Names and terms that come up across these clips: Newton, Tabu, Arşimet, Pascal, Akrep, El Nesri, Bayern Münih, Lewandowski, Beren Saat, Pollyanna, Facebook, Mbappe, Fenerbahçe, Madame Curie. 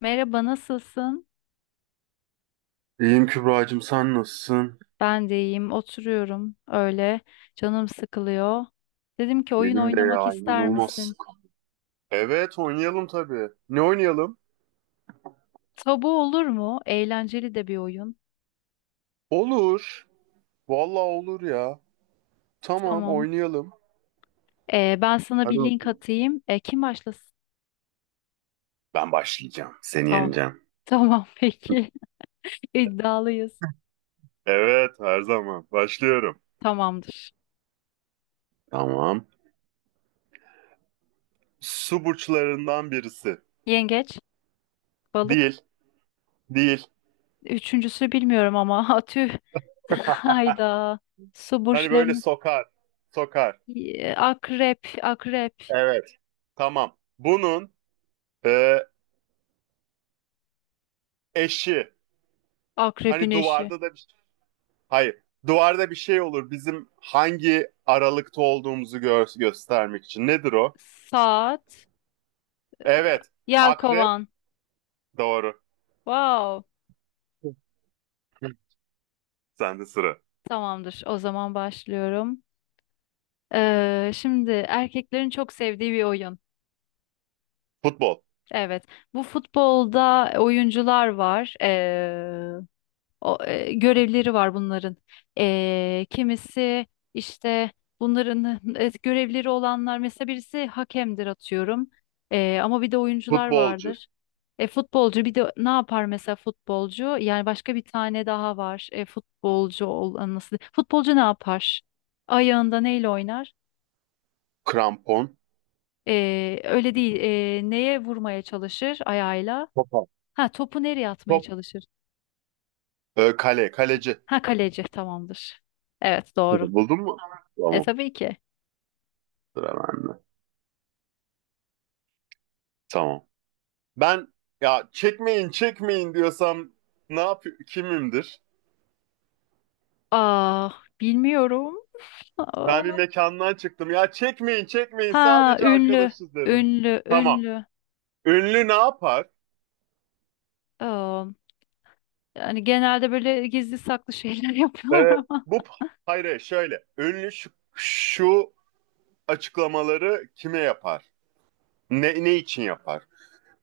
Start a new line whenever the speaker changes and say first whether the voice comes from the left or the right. left: Merhaba, nasılsın?
right: İyiyim Kübra'cığım, sen nasılsın?
left: Ben de iyiyim. Oturuyorum öyle. Canım sıkılıyor. Dedim ki oyun
right: Benim de
left: oynamak
right: ya,
left: ister
right: inanılmaz.
left: misin?
right: Evet, oynayalım tabii. Ne oynayalım?
left: Tabu olur mu? Eğlenceli de bir oyun.
right: Olur. Vallahi olur ya. Tamam,
left: Tamam.
right: oynayalım.
left: Ben sana
right: Hadi
left: bir link
right: bakalım.
left: atayım. Kim başlasın?
right: Ben başlayacağım. Seni
left: Tamam.
right: yeneceğim.
left: Tamam peki. İddialıyız.
right: Evet, her zaman. Başlıyorum.
left: Tamamdır.
right: Tamam. Su burçlarından birisi.
left: Yengeç, balık.
right: Değil. Değil.
left: Üçüncüsü bilmiyorum ama atü. Hayda. Su
right: Hani böyle
left: burçlarının.
right: sokar. Sokar.
left: Akrep, akrep.
right: Evet. Tamam. Bunun e, eşi.
left: Akrebin
right: Hani
left: eşi.
right: duvarda da bir Hayır. Duvarda bir şey olur. Bizim hangi aralıkta olduğumuzu göstermek için. Nedir o?
left: Saat.
right: Evet. Akrep.
left: Yelkovan.
right: Doğru.
left: Wow.
right: Sende sıra.
left: Tamamdır. O zaman başlıyorum. Şimdi erkeklerin çok sevdiği bir oyun.
right: Futbol.
left: Evet. Bu futbolda oyuncular var. Görevleri var bunların. Kimisi işte bunların görevleri olanlar mesela birisi hakemdir atıyorum. Ama bir de oyuncular
right: Futbolcu.
left: vardır. Futbolcu bir de ne yapar mesela futbolcu? Yani başka bir tane daha var. Futbolcu olan nasıl? Futbolcu ne yapar? Ayağında neyle oynar?
right: Krampon.
left: Öyle değil. Neye vurmaya çalışır ayağıyla?
right: Topa.
left: Ha, topu nereye atmaya
right: Top.
left: çalışır?
right: Kale. Kaleci.
left: Ha, kaleci tamamdır. Evet doğru.
right: Buldun mu?
left: E
right: Tamam.
left: tabii ki.
right: Sıra bende. Tamam. Ben, ya çekmeyin çekmeyin diyorsam ne yap kimimdir?
left: Aa, bilmiyorum. Aa.
right: Ben bir mekandan çıktım. Ya çekmeyin çekmeyin,
left: Ha,
right: sadece
left: ünlü,
right: arkadaşız dedim.
left: ünlü,
right: Tamam.
left: ünlü.
right: Ünlü ne yapar?
left: Aa, yani genelde böyle gizli saklı şeyler yapıyorlar
right: Ee,
left: ama.
right: Bu hayır, şöyle ünlü şu açıklamaları kime yapar? Ne için yapar?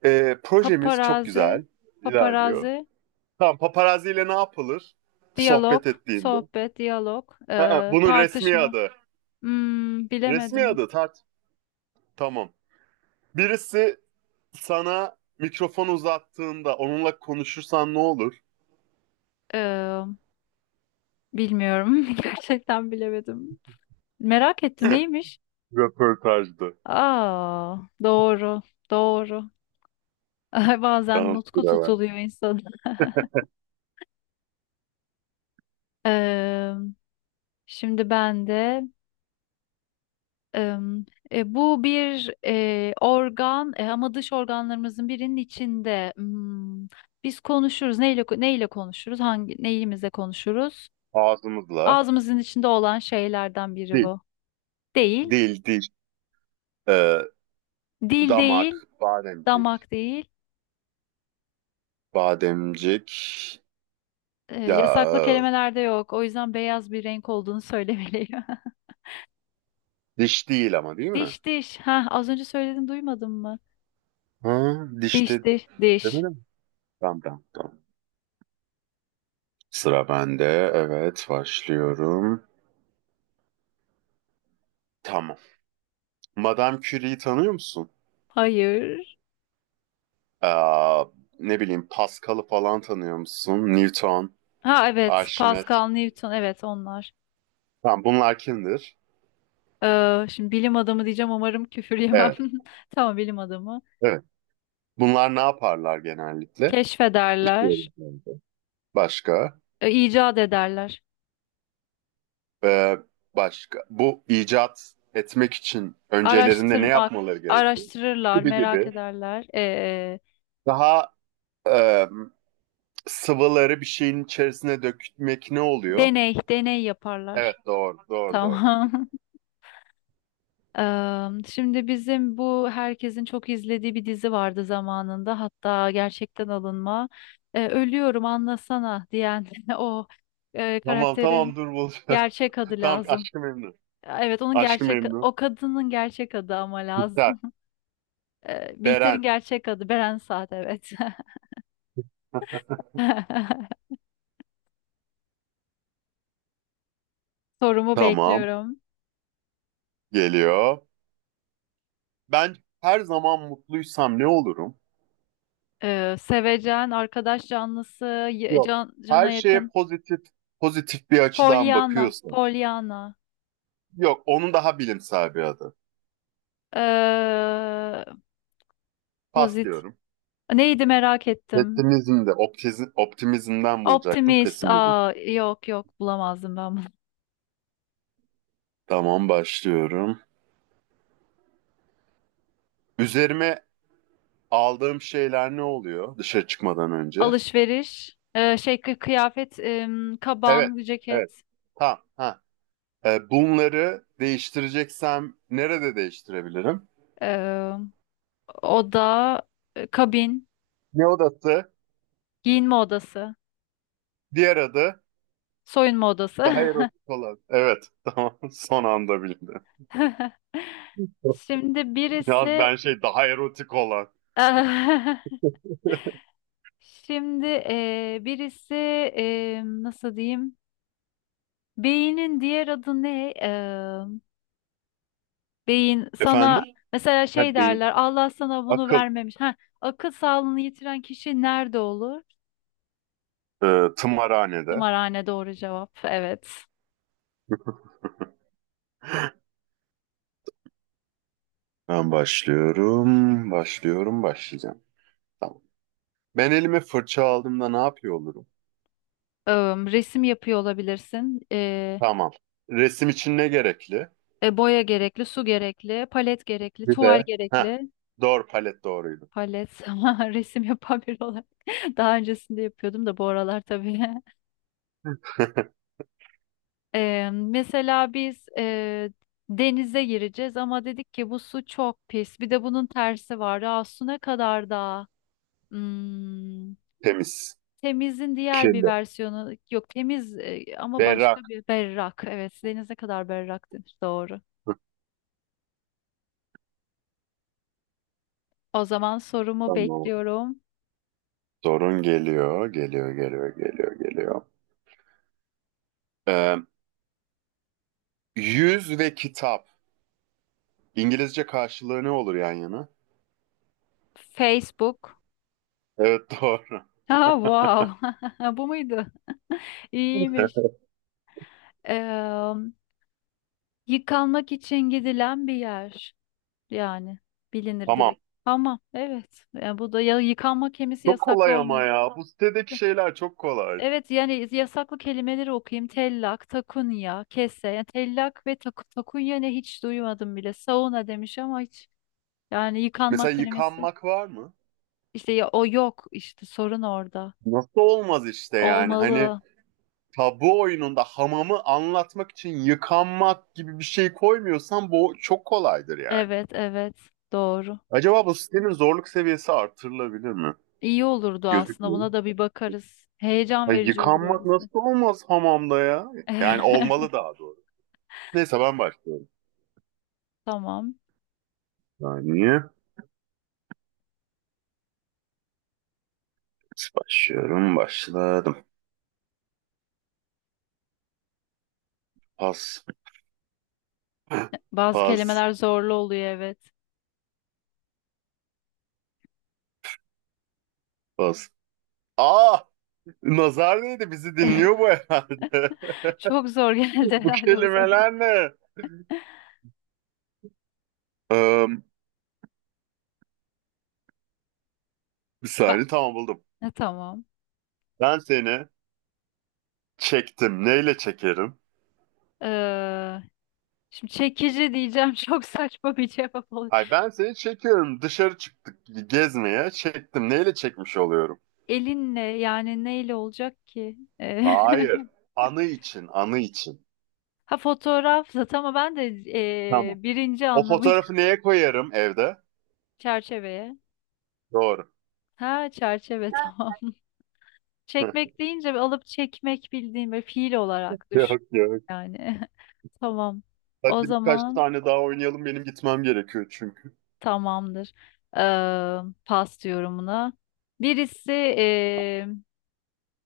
right: Projemiz çok
left: Paparazi,
right: güzel ilerliyor.
left: paparazi,
right: Tamam, paparazziyle ne yapılır? Sohbet
left: diyalog,
right: ettiğimde.
left: sohbet, diyalog,
right: Aa, bunun resmi
left: tartışma.
right: adı.
left: Hmm,
right: Resmi
left: bilemedim.
right: adı tart. Tamam. Birisi sana mikrofon uzattığında onunla konuşursan ne olur?
left: Ee, Bilmiyorum. Gerçekten bilemedim. Merak ettim neymiş?
right: Röportajdı.
left: Aa, doğru, doğru. Bazen
right: Tamam,
left: nutku
right: sıra ben.
left: tutuluyor insanın. Ee, Şimdi ben de. Em, Bu bir organ, ama dış organlarımızın birinin içinde. Biz konuşuruz. Neyle neyle konuşuruz? Hangi neyimizle konuşuruz?
right: Ağzımızla.
left: Ağzımızın içinde olan şeylerden biri
right: Dil.
left: bu. Değil.
right: Dil, dil. Ee,
left: Dil
right: Damak,
left: değil,
right: bademcik.
left: damak değil.
right: Bademcik.
left: Yasaklı
right: Ya
left: kelimelerde yok. O yüzden beyaz bir renk olduğunu söylemeliyim.
right: diş değil ama, değil mi?
left: Diş diş. Ha, az önce söyledin duymadın mı?
right: Ha,
left: Diş
right: dişte
left: diş diş.
right: demedim mi? Tamam tamam tamam. Sıra bende. Evet, başlıyorum. Tamam. Madame Curie'yi tanıyor musun?
left: Hayır.
right: Aa, ne bileyim, Pascal'ı falan tanıyor musun? Newton,
left: Ha, evet,
right: Arşimet.
left: Pascal, Newton evet onlar.
right: Tamam, bunlar kimdir?
left: Şimdi bilim adamı diyeceğim umarım küfür yemem.
right: Evet,
left: Tamam bilim adamı.
right: evet. Bunlar ne yaparlar genellikle? İşte öyle
left: Keşfederler,
right: bence. Başka?
left: icat ederler.
right: Ee, Başka, bu icat etmek için öncelerinde ne
left: Araştırmak,
right: yapmaları gerekiyor?
left: araştırırlar,
right: Gibi
left: merak
right: gibi.
left: ederler.
right: Daha e, sıvıları bir şeyin içerisine dökmek ne oluyor?
left: Deney, deney
right: Evet
left: yaparlar.
right: doğru doğru doğru.
left: Tamam. Şimdi bizim bu herkesin çok izlediği bir dizi vardı zamanında. Hatta gerçekten alınma. Ölüyorum anlasana diyen o
right: Tamam
left: karakterin
right: tamam dur bulacağım.
left: gerçek adı
right: Tamam,
left: lazım.
right: aşkı memnun.
left: Evet onun
right: Aşkı
left: gerçek
right: memnun.
left: o kadının gerçek adı ama
right: Biter.
left: lazım. Bihter'in
right: Beren.
left: gerçek adı Beren Saat evet. Sorumu
right: Tamam,
left: bekliyorum.
right: geliyor. Ben her zaman mutluysam ne olurum?
left: Sevecen, arkadaş canlısı,
right: Yok.
left: can, cana
right: Her şeye
left: yakın.
right: pozitif bir açıdan
left: Pollyanna,
right: bakıyorsun.
left: Pollyanna.
right: Yok, onun daha bilimsel bir adı.
left: Ee,
right: Pas
left: Pozit.
right: diyorum.
left: Neydi merak ettim.
right: Pesimizm de optimizmden bulacaktım.
left: Optimist.
right: Pesimizm.
left: Aa, yok yok bulamazdım ben bunu.
right: Tamam, başlıyorum. Üzerime aldığım şeyler ne oluyor dışarı çıkmadan önce?
left: Alışveriş. Şey kıyafet,
right: Evet,
left: kaban,
right: evet.
left: ceket.
right: Tamam. Ha. Bunları değiştireceksem nerede değiştirebilirim?
left: Ee, Oda, kabin.
right: Ne odası?
left: Giyinme odası,
right: Diğer adı
left: soyunma
right: daha
left: odası.
right: erotik olan. Evet, tamam. Son anda bildim.
left: Şimdi
right: Ya
left: birisi
right: ben şey, daha erotik olan.
left: Şimdi birisi nasıl diyeyim? Beynin diğer adı ne? Beyin sana
right: Efendim?
left: mesela
right: Ha,
left: şey
right: beyin.
left: derler, Allah sana bunu
right: Akıl.
left: vermemiş. Ha, akıl sağlığını yitiren kişi nerede olur?
right: Tımarhanede.
left: Tımarhane doğru cevap. Evet.
right: Ben başlayacağım. Tamam. Ben elime fırça aldığımda ne yapıyor olurum?
left: Eee, Resim yapıyor olabilirsin.
right: Tamam. Resim için ne gerekli?
left: Boya gerekli, su gerekli, palet gerekli,
right: Bir
left: tuval
right: de. Heh.
left: gerekli.
right: Doğru, palet doğruydu.
left: Palet ama resim yapan biri olarak daha öncesinde yapıyordum da bu aralar tabii. Mesela biz denize gireceğiz ama dedik ki bu su çok pis. Bir de bunun tersi var. Aa, su ne kadar da hmm,
right: Temiz.
left: temizin diğer bir
right: Kirli.
left: versiyonu yok, temiz ama
right: Berrak.
left: başka bir, berrak. Evet, deniz ne kadar berrak denir doğru. O zaman sorumu
right: Tamam.
left: bekliyorum.
right: Sorun geliyor. Ee, Yüz ve kitap. İngilizce karşılığı ne olur yan yana?
left: Facebook.
right: Evet doğru.
left: Ha, wow. Bu muydu? İyiymiş. Yıkanmak için gidilen bir yer yani bilinir
right: Tamam.
left: direkt. Ama evet yani bu da ya yıkanma kemisi
right: Çok
left: yasaklı
right: kolay ama
left: olmalı.
right: ya. Bu sitedeki şeyler çok kolay.
left: Evet yani yasaklı kelimeleri okuyayım. Tellak, takunya, kese. Yani tellak ve takunya ne, hiç duymadım bile. Sauna demiş ama hiç yani yıkanmak
right: Mesela
left: kelimesi.
right: yıkanmak var mı?
left: İşte ya o yok işte, sorun orada.
right: Nasıl olmaz işte, yani hani
left: Olmalı.
right: tabu oyununda hamamı anlatmak için yıkanmak gibi bir şey koymuyorsan bu çok kolaydır yani.
left: Evet evet doğru.
right: Acaba bu sitenin zorluk seviyesi artırılabilir mi?
left: İyi olurdu aslında,
right: Gözükmüyor.
left: buna da bir bakarız. Heyecan
right: Ay,
left: verici olur
right: yıkanmak
left: öylesi.
right: nasıl olmaz hamamda ya? Yani olmalı, daha doğru. Neyse ben başlıyorum.
left: Tamam.
right: Saniye. Başladım. Pas.
left: Bazı
right: Pas.
left: kelimeler zorlu oluyor evet.
right: Pas. Aa! Nazar değdi, bizi dinliyor bu herhalde.
left: Çok zor geldi
right: Bu
left: herhalde bu sefer.
right: kelimeler ne? Eee Bir
left: Ben...
right: saniye, tamam buldum.
left: Ha, tamam.
right: Ben seni çektim. Neyle çekerim?
left: Ee, Şimdi çekici diyeceğim çok saçma bir cevap olacak.
right: Ay ben seni çekiyorum. Dışarı çıktık gezmeye. Çektim. Neyle çekmiş oluyorum?
left: Elinle, yani neyle olacak ki?
right: Hayır. Anı için.
left: Ha, fotoğraf zaten ama ben de
right: Tamam.
left: birinci
right: O
left: anlamıyla
right: fotoğrafı neye koyarım evde?
left: çerçeveye.
right: Doğru.
left: Ha, çerçeve tamam. Çekmek deyince bir alıp çekmek, bildiğim bir fiil olarak düşün
right: Yok yok.
left: yani. Tamam.
right: Hadi
left: O
right: birkaç
left: zaman
right: tane daha oynayalım. Benim gitmem gerekiyor çünkü.
left: tamamdır. Eee Pas yorumuna. Birisi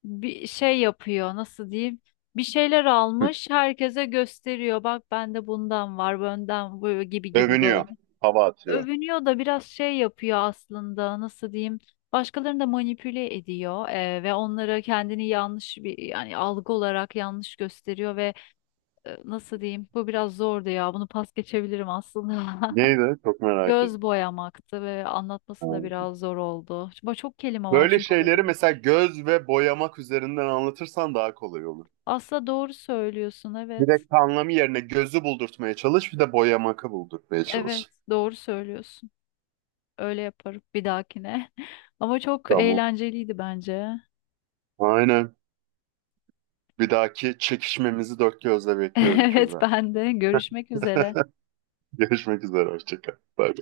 left: bir şey yapıyor, nasıl diyeyim? Bir şeyler almış herkese gösteriyor. Bak, bende bundan var, benden bu gibi gibi
right: Övünüyor.
left: böyle.
right: Hava atıyor.
left: Övünüyor da biraz şey yapıyor aslında, nasıl diyeyim? Başkalarını da manipüle ediyor ve onlara kendini yanlış bir, yani algı olarak yanlış gösteriyor ve nasıl diyeyim? Bu biraz zordu ya. Bunu pas geçebilirim aslında.
right: Neydi? Çok merak ettim.
left: Göz boyamaktı ve anlatması da biraz zor oldu. Çok, çok kelime var
right: Böyle
left: çünkü oraya
right: şeyleri
left: gelene
right: mesela
left: kadar.
right: göz ve boyamak üzerinden anlatırsan daha kolay olur.
left: Aslında doğru söylüyorsun evet.
right: Direkt anlamı yerine gözü buldurtmaya çalış, bir de boya maka buldurtmaya
left: Evet
right: çalış.
left: doğru söylüyorsun. Öyle yaparım bir dahakine. Ama çok
right: Tamam.
left: eğlenceliydi bence.
right: Aynen. Bir dahaki çekişmemizi dört gözle bekliyorum
left: Evet
right: Kübra.
left: ben de. Görüşmek üzere.
right: Görüşmek üzere, hoşça kal. Bye.